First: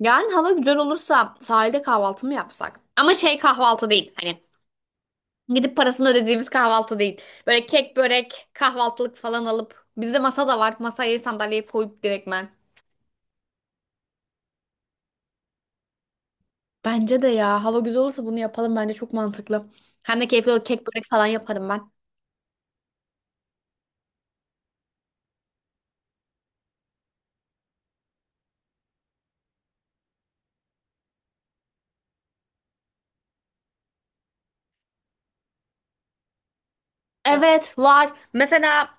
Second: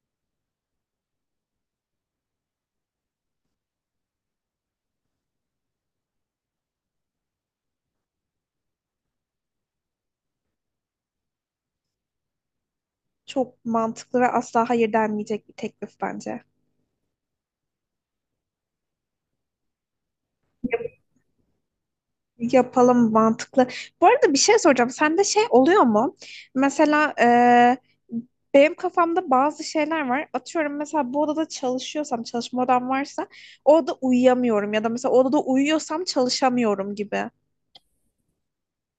Yarın hava güzel olursa sahilde kahvaltı mı yapsak? Ama şey kahvaltı değil. Hani gidip parasını ödediğimiz kahvaltı değil. Böyle kek, börek, kahvaltılık falan alıp. Bizde masa da var. Masayı sandalyeye koyup direktmen. Çok mantıklı ve asla hayır denmeyecek bir teklif bence. Bence de ya. Hava güzel olursa bunu yapalım. Bence çok mantıklı. Hem de keyifli olur. Kek, börek falan yaparım ben. Yapalım mantıklı. Bu arada bir şey soracağım. Sende şey oluyor mu? Mesela benim kafamda bazı şeyler var. Atıyorum mesela bu odada çalışıyorsam, çalışma odam varsa o odada uyuyamıyorum. Ya da mesela o odada uyuyorsam çalışamıyorum gibi. Evet var. Mesela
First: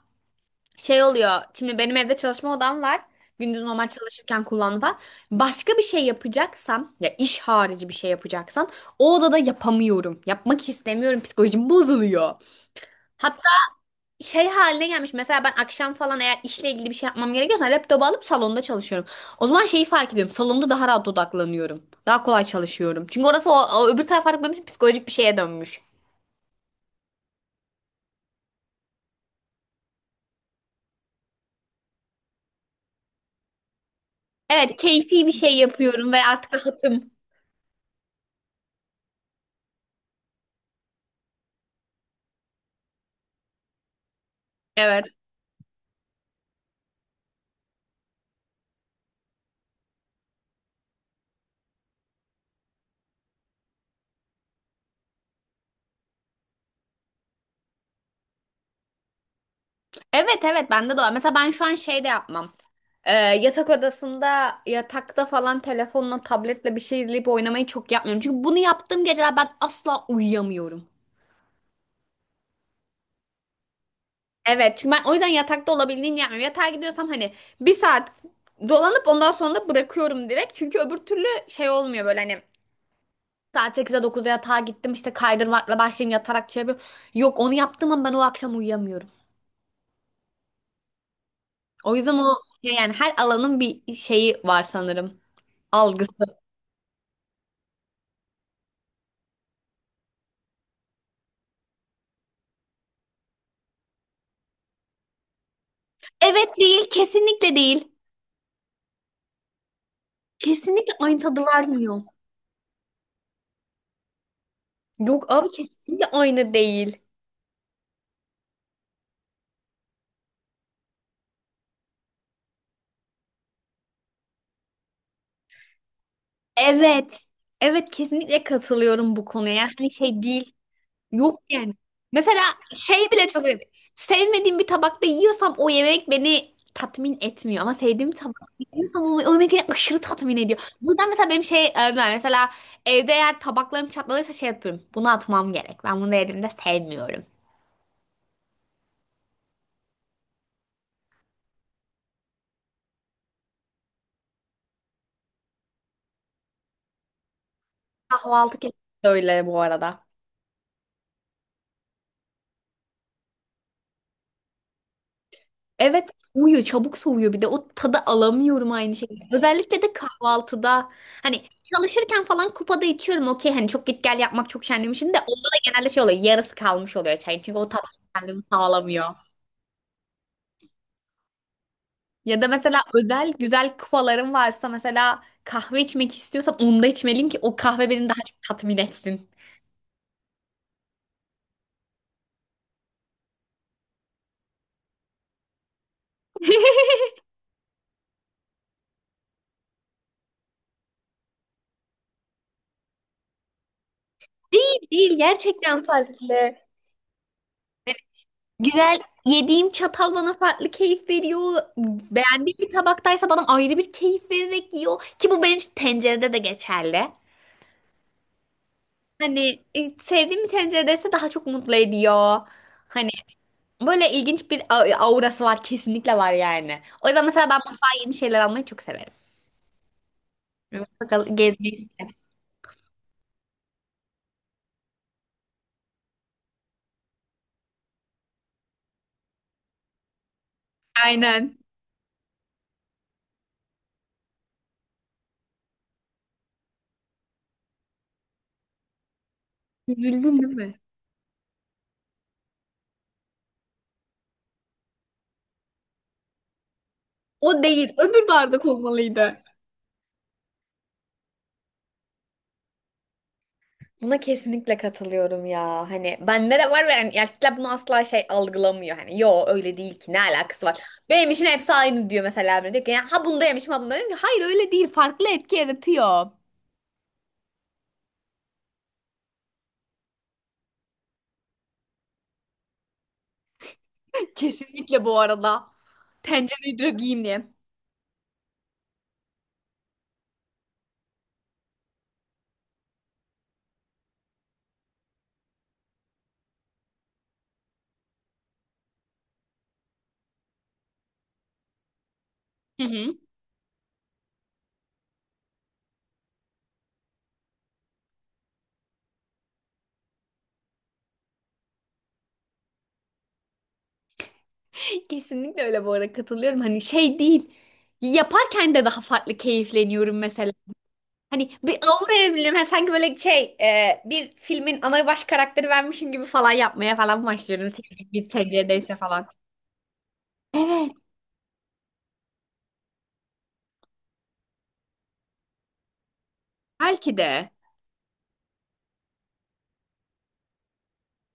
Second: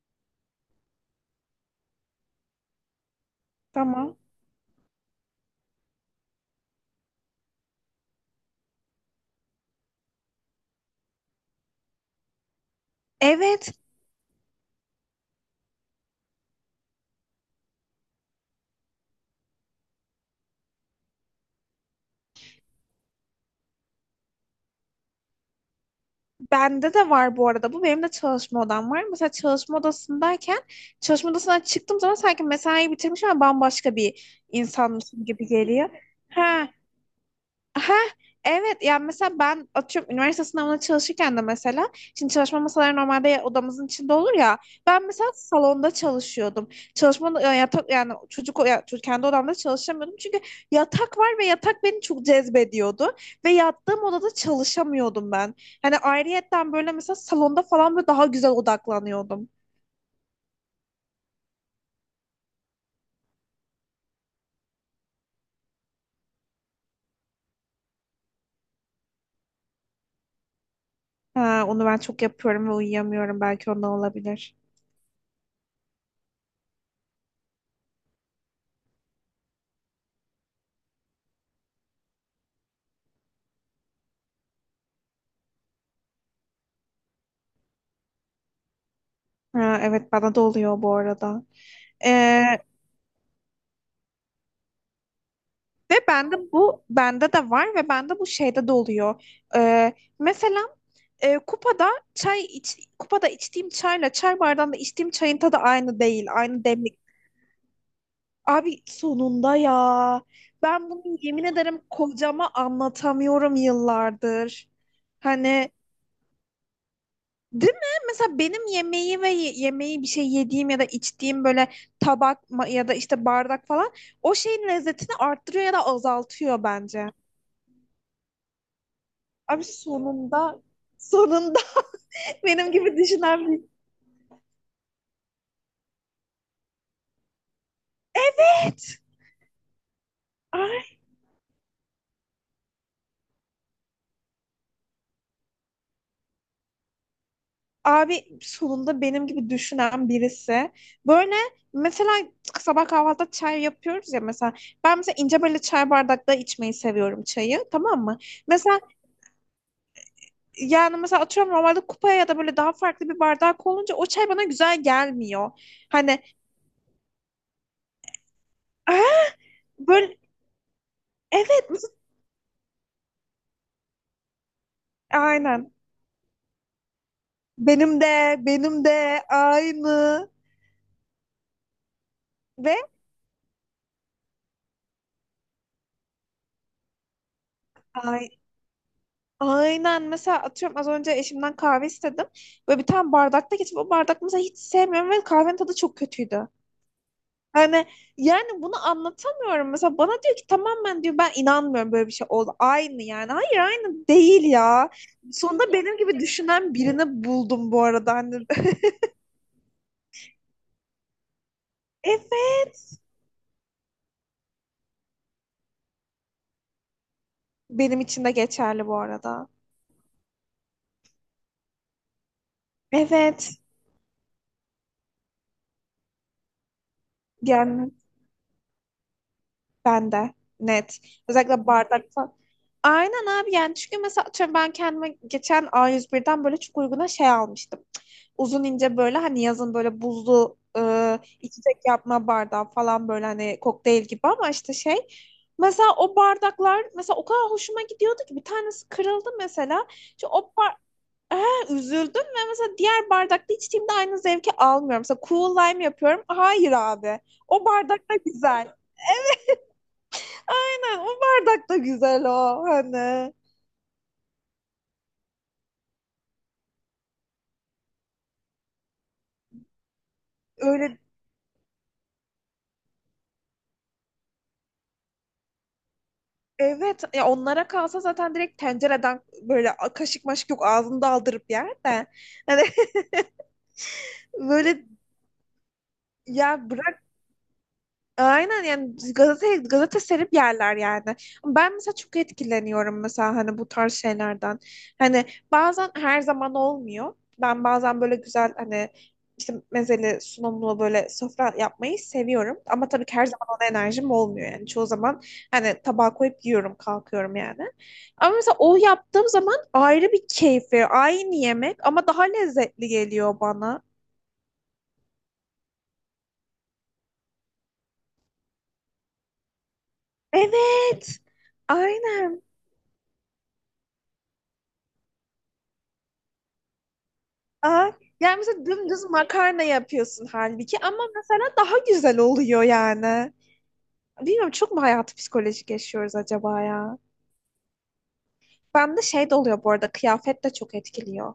şey oluyor. Şimdi benim evde çalışma odam var. Gündüz normal Tamam. çalışırken kullandım falan. Başka bir şey yapacaksam ya iş harici bir şey yapacaksam o odada yapamıyorum. Yapmak istemiyorum. Psikolojim bozuluyor. Hatta Evet. şey haline gelmiş. Mesela ben akşam falan eğer işle ilgili bir şey yapmam gerekiyorsa laptopu alıp salonda çalışıyorum. O zaman şeyi fark ediyorum. Salonda daha rahat odaklanıyorum. Daha kolay çalışıyorum. Çünkü orası o öbür taraf artık benim için psikolojik bir şeye dönmüş. Bende de var bu arada bu. Benim de çalışma odam var. Mesela çalışma odasındayken çalışma odasından çıktığım zaman sanki mesai bitirmiş ama bambaşka bir Evet, insanmışım keyfi bir gibi şey geliyor. yapıyorum ve artık He, rahatım. Ha evet, yani mesela ben atıyorum üniversite sınavına çalışırken de mesela şimdi çalışma masaları normalde odamızın içinde olur ya, Evet. ben mesela salonda çalışıyordum. Çalışma yatak, yani çocuk ya, kendi odamda çalışamıyordum çünkü yatak var ve yatak beni çok cezbediyordu ve yattığım odada çalışamıyordum ben. Hani ayrıyetten böyle mesela salonda falan böyle daha güzel odaklanıyordum. Evet, evet, bende de var. Mesela ben şu an şey de yapmam. Yatak odasında yatakta falan telefonla tabletle bir şey izleyip oynamayı çok yapmıyorum. Çünkü bunu yaptığım geceler ben asla uyuyamıyorum. Ha, onu ben çok yapıyorum ve uyuyamıyorum, belki ondan olabilir. Evet, çünkü ben o yüzden yatakta olabildiğince yapmıyorum. Yatağa gidiyorsam hani bir saat dolanıp ondan sonra da bırakıyorum direkt. Çünkü öbür türlü şey olmuyor, böyle hani saat 8'e dokuzda yatağa gittim işte kaydırmakla başlayayım yatarak şey yapıyorum. Yok, onu yaptığım an ben o akşam uyuyamıyorum. Ha, evet bana da oluyor bu arada. O yüzden o şey yani her alanın bir şeyi var sanırım. Ve Algısı. Bende de var, ve bende bu şeyde de oluyor. Ee, Mesela e, kupada kupada içtiğim çayla çay bardağında içtiğim çayın tadı aynı değil, Evet, aynı değil, demlik. kesinlikle değil. Abi sonunda ya. Ben Kesinlikle bunu aynı yemin tadı ederim vermiyor. kocama anlatamıyorum yıllardır. Yok abi, Hani, kesinlikle aynı değil. değil mi? Mesela benim yemeği bir şey yediğim ya da içtiğim böyle tabak ya da işte bardak falan, o şeyin lezzetini arttırıyor ya da azaltıyor bence. Evet. Evet, kesinlikle katılıyorum bu konuya. Abi Yani hani şey değil. sonunda Yok sonunda yani. Mesela benim gibi şey bile çok düşünen bir. sevmediğim bir tabakta yiyorsam o yemek beni tatmin etmiyor. Ama sevdiğim tabakta Evet. yiyorsam o yemek beni aşırı tatmin ediyor. Bu Ay, yüzden mesela benim şey ben mesela evde eğer tabaklarım çatladıysa şey yapıyorum. Bunu atmam gerek. Ben bunu yediğimde sevmiyorum. abi sonunda benim gibi düşünen birisi. Böyle mesela sabah kahvaltıda çay yapıyoruz ya mesela. Ben mesela ince böyle çay bardakta içmeyi seviyorum çayı, tamam mı? Kahvaltı Mesela kesinlikle öyle bu arada. mesela atıyorum normalde kupaya ya da böyle daha farklı bir bardak olunca o çay bana güzel gelmiyor. Evet, Hani, soğuyor, çabuk soğuyor, bir de o tadı alamıyorum aynı şekilde. Özellikle de böyle, kahvaltıda hani evet, çalışırken falan kupada içiyorum okey, hani çok git gel yapmak çok şenliğim için de onda da aynen, genelde şey oluyor, yarısı kalmış oluyor çayın, çünkü o tat benim de kendimi benim sağlamıyor. de aynı Ya da ve mesela özel güzel kupalarım varsa mesela kahve içmek istiyorsam onda içmeliyim ki o kahve beni daha aynı. çok tatmin etsin. Aynen, mesela atıyorum az önce eşimden kahve istedim. Böyle bir tane bardakta geçip o bardak mesela hiç sevmiyorum ve kahvenin tadı çok kötüydü. Yani yani bunu anlatamıyorum. Mesela bana diyor ki, tamamen diyor ben inanmıyorum böyle bir şey oldu. Aynı, yani. Hayır, aynı değil ya. Değil, Sonunda gerçekten benim gibi farklı. düşünen birini buldum bu arada. Hani, Güzel yediğim çatal bana farklı keyif veriyor. Beğendiğim bir evet. tabaktaysa bana ayrı bir keyif vererek yiyor. Ki bu benim için tencerede de geçerli. Benim için de geçerli bu arada. Hani sevdiğim bir tenceredeyse daha çok mutlu ediyor. Hani Evet. böyle ilginç bir aurası var, kesinlikle var yani. O yüzden mesela ben Yani mutfağa yeni şeyler almayı çok severim. ben de net. Bakalım, Özellikle gezmeyi bardak isterim. falan. Aynen abi, yani çünkü mesela atıyorum ben kendime geçen A101'den böyle çok uyguna şey almıştım. Uzun ince böyle, hani yazın böyle buzlu Aynen. içecek yapma bardağı falan, böyle hani kokteyl gibi ama işte şey. Mesela o bardaklar mesela o kadar hoşuma gidiyordu ki bir tanesi kırıldı mesela. İşte Üzüldün o değil bar mi? He, üzüldüm ve mesela diğer bardakta içtiğimde aynı zevki almıyorum. Mesela cool lime yapıyorum. Hayır abi. O O değil. bardak da Öbür bardak güzel. olmalıydı. Aynen, o bardak da güzel o, hani. Buna kesinlikle katılıyorum ya. Hani bende de var ve yani erkekler bunu asla şey algılamıyor. Hani yo, öyle değil ki, ne alakası var. Öyle, Benim için hepsi aynı diyor mesela. Emre. Diyor ki ya, ha bunda yemişim ha bunda yemişim. Hayır, öyle değil, farklı etki yaratıyor. evet ya, onlara kalsa zaten direkt tencereden böyle kaşık maşık yok, ağzında aldırıp yer de. Hani, böyle Kesinlikle bu arada. ya. Tencereyi direkt yiyeyim diye. Aynen yani, gazete gazete serip yerler yani. Ben mesela çok etkileniyorum mesela, hani bu tarz şeylerden. Hani, bazen, her zaman olmuyor. Ben bazen böyle güzel, hani işte mezeli sunumlu böyle sofra yapmayı seviyorum. Hı Ama tabii ki hı. her zaman ona enerjim olmuyor yani. Çoğu zaman hani tabağa koyup yiyorum, kalkıyorum yani. Ama mesela o yaptığım zaman ayrı bir keyif veriyor. Aynı yemek ama daha lezzetli geliyor bana. Kesinlikle öyle bu arada, katılıyorum. Hani şey değil. Yaparken de daha farklı keyifleniyorum mesela. Evet. Hani bir aura Aynen. evliliğim. Ha, sanki böyle şey bir filmin ana baş karakteri benmişim gibi falan yapmaya falan başlıyorum. Aa, Sevdiğim bir yani mesela TC'deyse dümdüz falan. makarna yapıyorsun halbuki, Evet. ama mesela daha güzel oluyor yani. Bilmiyorum, çok mu hayatı psikolojik yaşıyoruz acaba ya? Belki de. Bende şey de oluyor bu arada, kıyafet de çok etkiliyor.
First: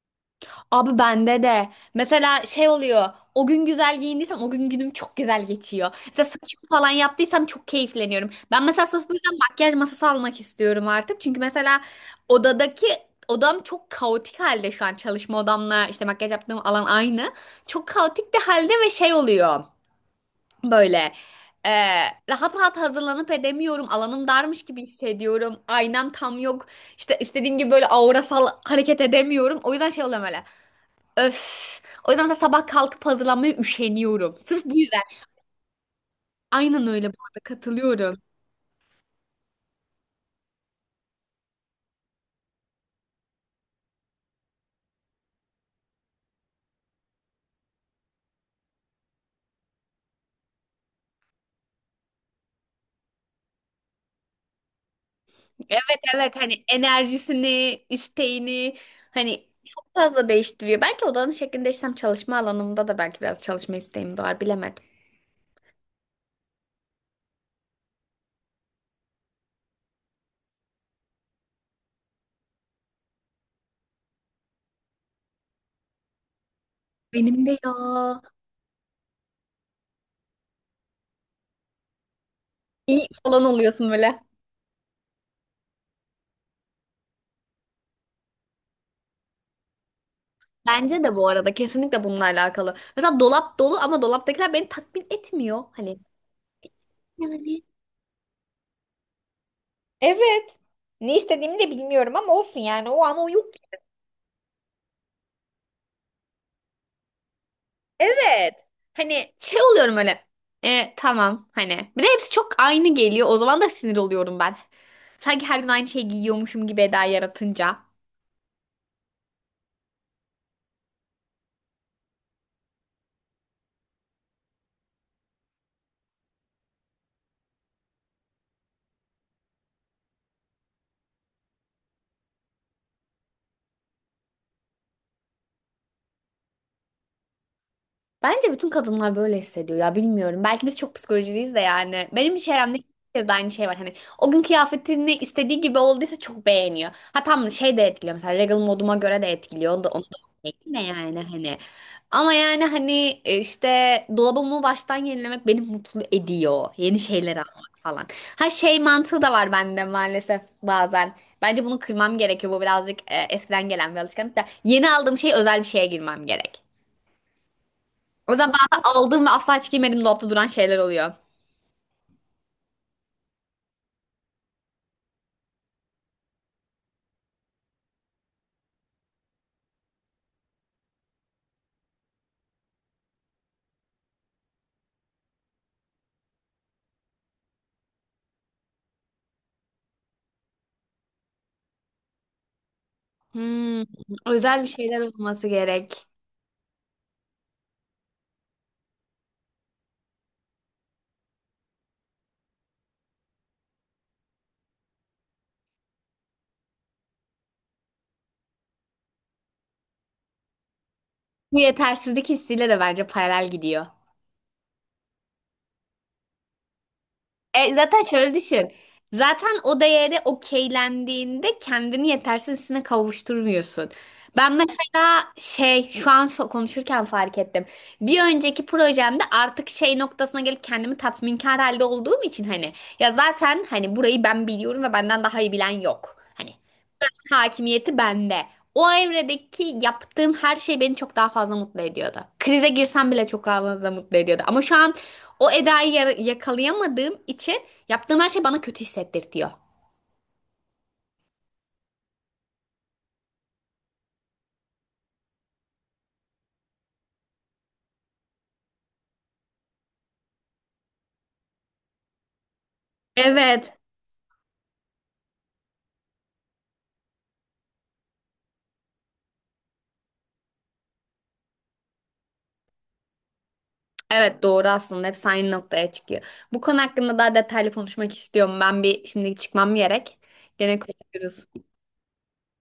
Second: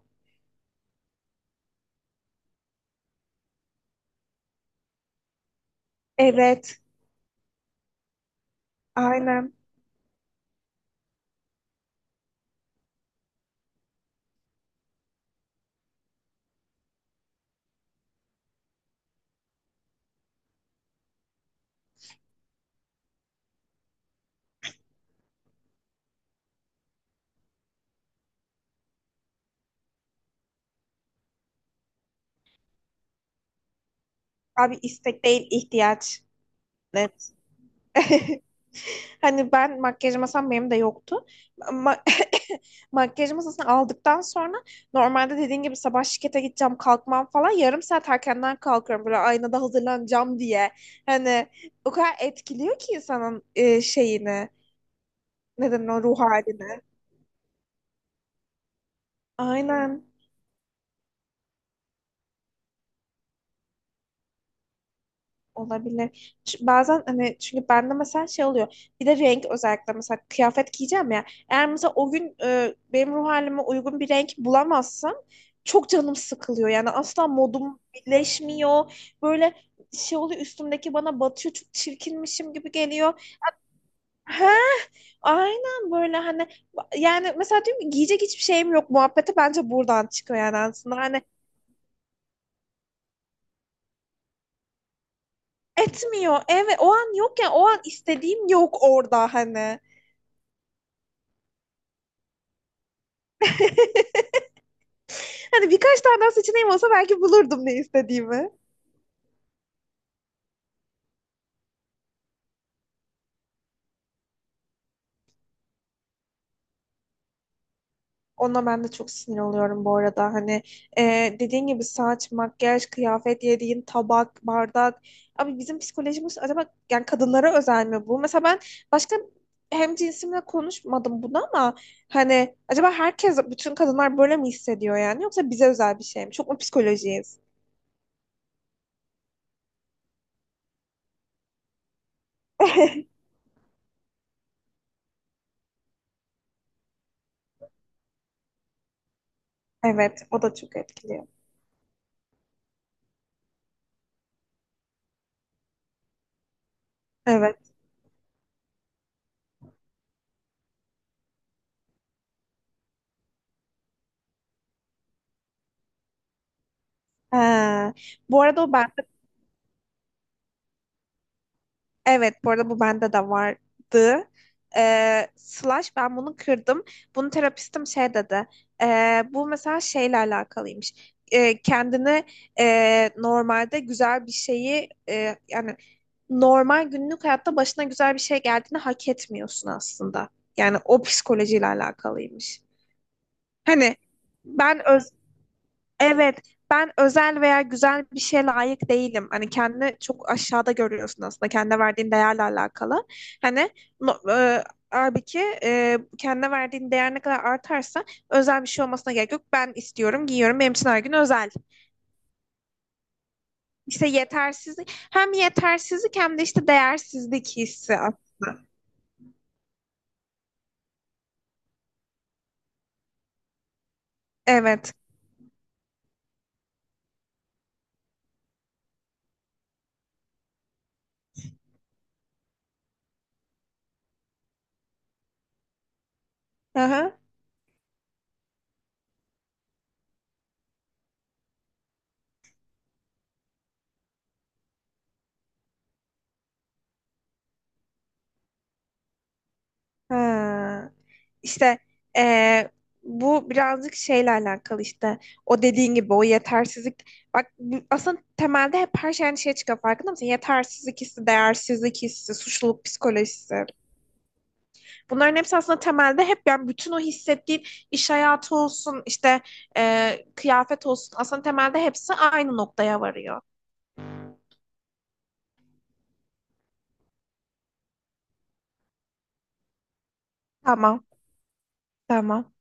Abi bende de. Mesela şey oluyor. O gün güzel giyindiysem o gün günüm çok güzel geçiyor. Mesela saçımı Evet, falan yaptıysam çok keyifleniyorum. Ben mesela sırf bu yüzden aynen. makyaj masası almak istiyorum artık. Çünkü mesela odadaki odam çok kaotik halde şu an. Çalışma odamla işte makyaj yaptığım alan aynı. Çok kaotik bir halde ve şey oluyor. Böyle e, rahat rahat hazırlanıp edemiyorum. Alanım darmış gibi hissediyorum. Aynam tam yok. İşte istediğim gibi böyle aurasal hareket edemiyorum. O yüzden şey oluyor böyle. Öf. O yüzden mesela sabah kalkıp hazırlanmaya üşeniyorum. Sırf bu Abi yüzden. istek değil, ihtiyaç. Aynen öyle. Bu Net. arada katılıyorum. Hani ben, makyaj masam benim de yoktu. Ma makyaj masasını aldıktan sonra, normalde dediğin gibi sabah şirkete gideceğim, kalkmam falan yarım saat erkenden kalkıyorum böyle aynada hazırlanacağım diye. Hani o kadar etkiliyor ki insanın şeyini, neden, Evet, o ruh evet, hani halini. enerjisini, isteğini hani çok Aynen. fazla değiştiriyor. Belki odanın şeklini değiştirsem çalışma alanımda da belki biraz çalışma isteğim doğar. Bilemedim. Olabilir. Bazen hani, çünkü bende mesela şey oluyor. Bir de renk özellikle, mesela kıyafet giyeceğim ya. Eğer mesela o gün benim ruh halime uygun bir renk bulamazsam çok canım sıkılıyor. Yani asla Benim de ya. modum birleşmiyor. Böyle şey oluyor, üstümdeki bana batıyor. Çok çirkinmişim gibi İyi geliyor. falan oluyorsun böyle. He, aynen, böyle hani, yani mesela diyorum ki giyecek hiçbir şeyim yok muhabbeti bence buradan çıkıyor yani aslında. Bence de Hani, bu arada kesinlikle bununla alakalı. Mesela dolap dolu ama dolaptakiler beni tatmin etmiyor. Hani etmiyor. Evet, o an yok ya, yani. o an istediğim yok orada hani. Evet. Ne istediğimi de bilmiyorum ama olsun yani, o an o yok. Hani birkaç tane daha seçeneğim olsa belki bulurdum ne istediğimi. Evet. Hani şey oluyorum öyle. E, tamam hani. Bir de hepsi çok aynı geliyor. O zaman da sinir oluyorum ben. Sanki her gün aynı şeyi giyiyormuşum gibi eda yaratınca. Ona ben de çok sinir oluyorum bu arada. Hani, dediğin gibi saç, makyaj, kıyafet, yediğin tabak, bardak. Abi bizim psikolojimiz acaba yani kadınlara özel mi bu? Mesela ben başka hem cinsimle konuşmadım bunu, ama hani acaba herkes, bütün kadınlar böyle mi hissediyor yani? Yoksa bize özel bir şey mi? Çok mu psikolojiyiz? Bence bütün kadınlar böyle hissediyor ya, bilmiyorum. Belki biz çok psikolojiciyiz de yani. Benim çevremde herkes de aynı şey var. Hani o gün kıyafetini istediği gibi olduysa çok beğeniyor. Ha, tam şey de etkiliyor mesela, regal moduma göre de etkiliyor. Onu da, onu Evet, o da da çok ne yani etkiliyor. hani. Ama yani hani işte dolabımı baştan yenilemek beni mutlu ediyor. Yeni şeyler Evet. almak falan. Ha, şey mantığı da var bende maalesef bazen. Bence bunu kırmam gerekiyor. Bu birazcık eskiden gelen bir alışkanlık da. Yeni aldığım şey özel bir şeye girmem gerek. Ha. O Bu zaman arada o ben de ben aldığım ve asla hiç giymediğim dolapta duran şeyler oluyor. Evet, bu arada bu bende de vardı. Slash ben bunu kırdım. Bunu terapistim şey dedi. Bu mesela şeyle alakalıymış. Kendini normalde güzel bir şeyi yani normal günlük hayatta başına güzel bir şey geldiğini hak etmiyorsun aslında. Yani o psikolojiyle alakalıymış. Hmm, Hani özel bir ben şeyler öz olması gerek. Evet, ben özel veya güzel bir şeye layık değilim. Hani kendini çok aşağıda görüyorsun aslında. Kendine verdiğin değerle alakalı. Hani, no, halbuki kendine verdiğin değer ne kadar artarsa özel bir şey olmasına gerek yok. Ben istiyorum, giyiyorum. Benim için her gün özel. Bu yetersizlik hissiyle de bence paralel gidiyor. İşte yetersizlik. Hem yetersizlik hem de işte değersizlik E, hissi zaten şöyle aslında. düşün. Zaten o değeri okeylendiğinde kendini yetersiz hissine kavuşturmuyorsun. Ben Evet. mesela şey şu an konuşurken fark ettim. Bir önceki projemde artık şey noktasına gelip kendimi tatminkar halde olduğum için hani, ya zaten hani burayı ben biliyorum ve benden daha iyi bilen yok. Hani hakimiyeti bende. O Emre'deki yaptığım her şey beni çok daha fazla mutlu ediyordu. Krize girsem bile çok daha fazla mutlu ediyordu. Ama şu an o Eda'yı yakalayamadığım için yaptığım her şey bana kötü hissettirtiyor. Ha. İşte eee, bu birazcık şeyle alakalı işte, o dediğin gibi o yetersizlik, bak, aslında temelde hep her şey aynı şeye çıkıyor, farkında mısın? Yetersizlik hissi, değersizlik hissi, suçluluk psikolojisi. Evet. Bunların hepsi aslında temelde hep, yani bütün o hissettiğin iş hayatı olsun, işte kıyafet olsun, aslında temelde hepsi aynı noktaya varıyor. Evet, doğru, aslında hep aynı noktaya çıkıyor. Bu konu hakkında daha detaylı konuşmak istiyorum. Ben bir şimdi çıkmam gerek. Gene Tamam, konuşuruz. tamam.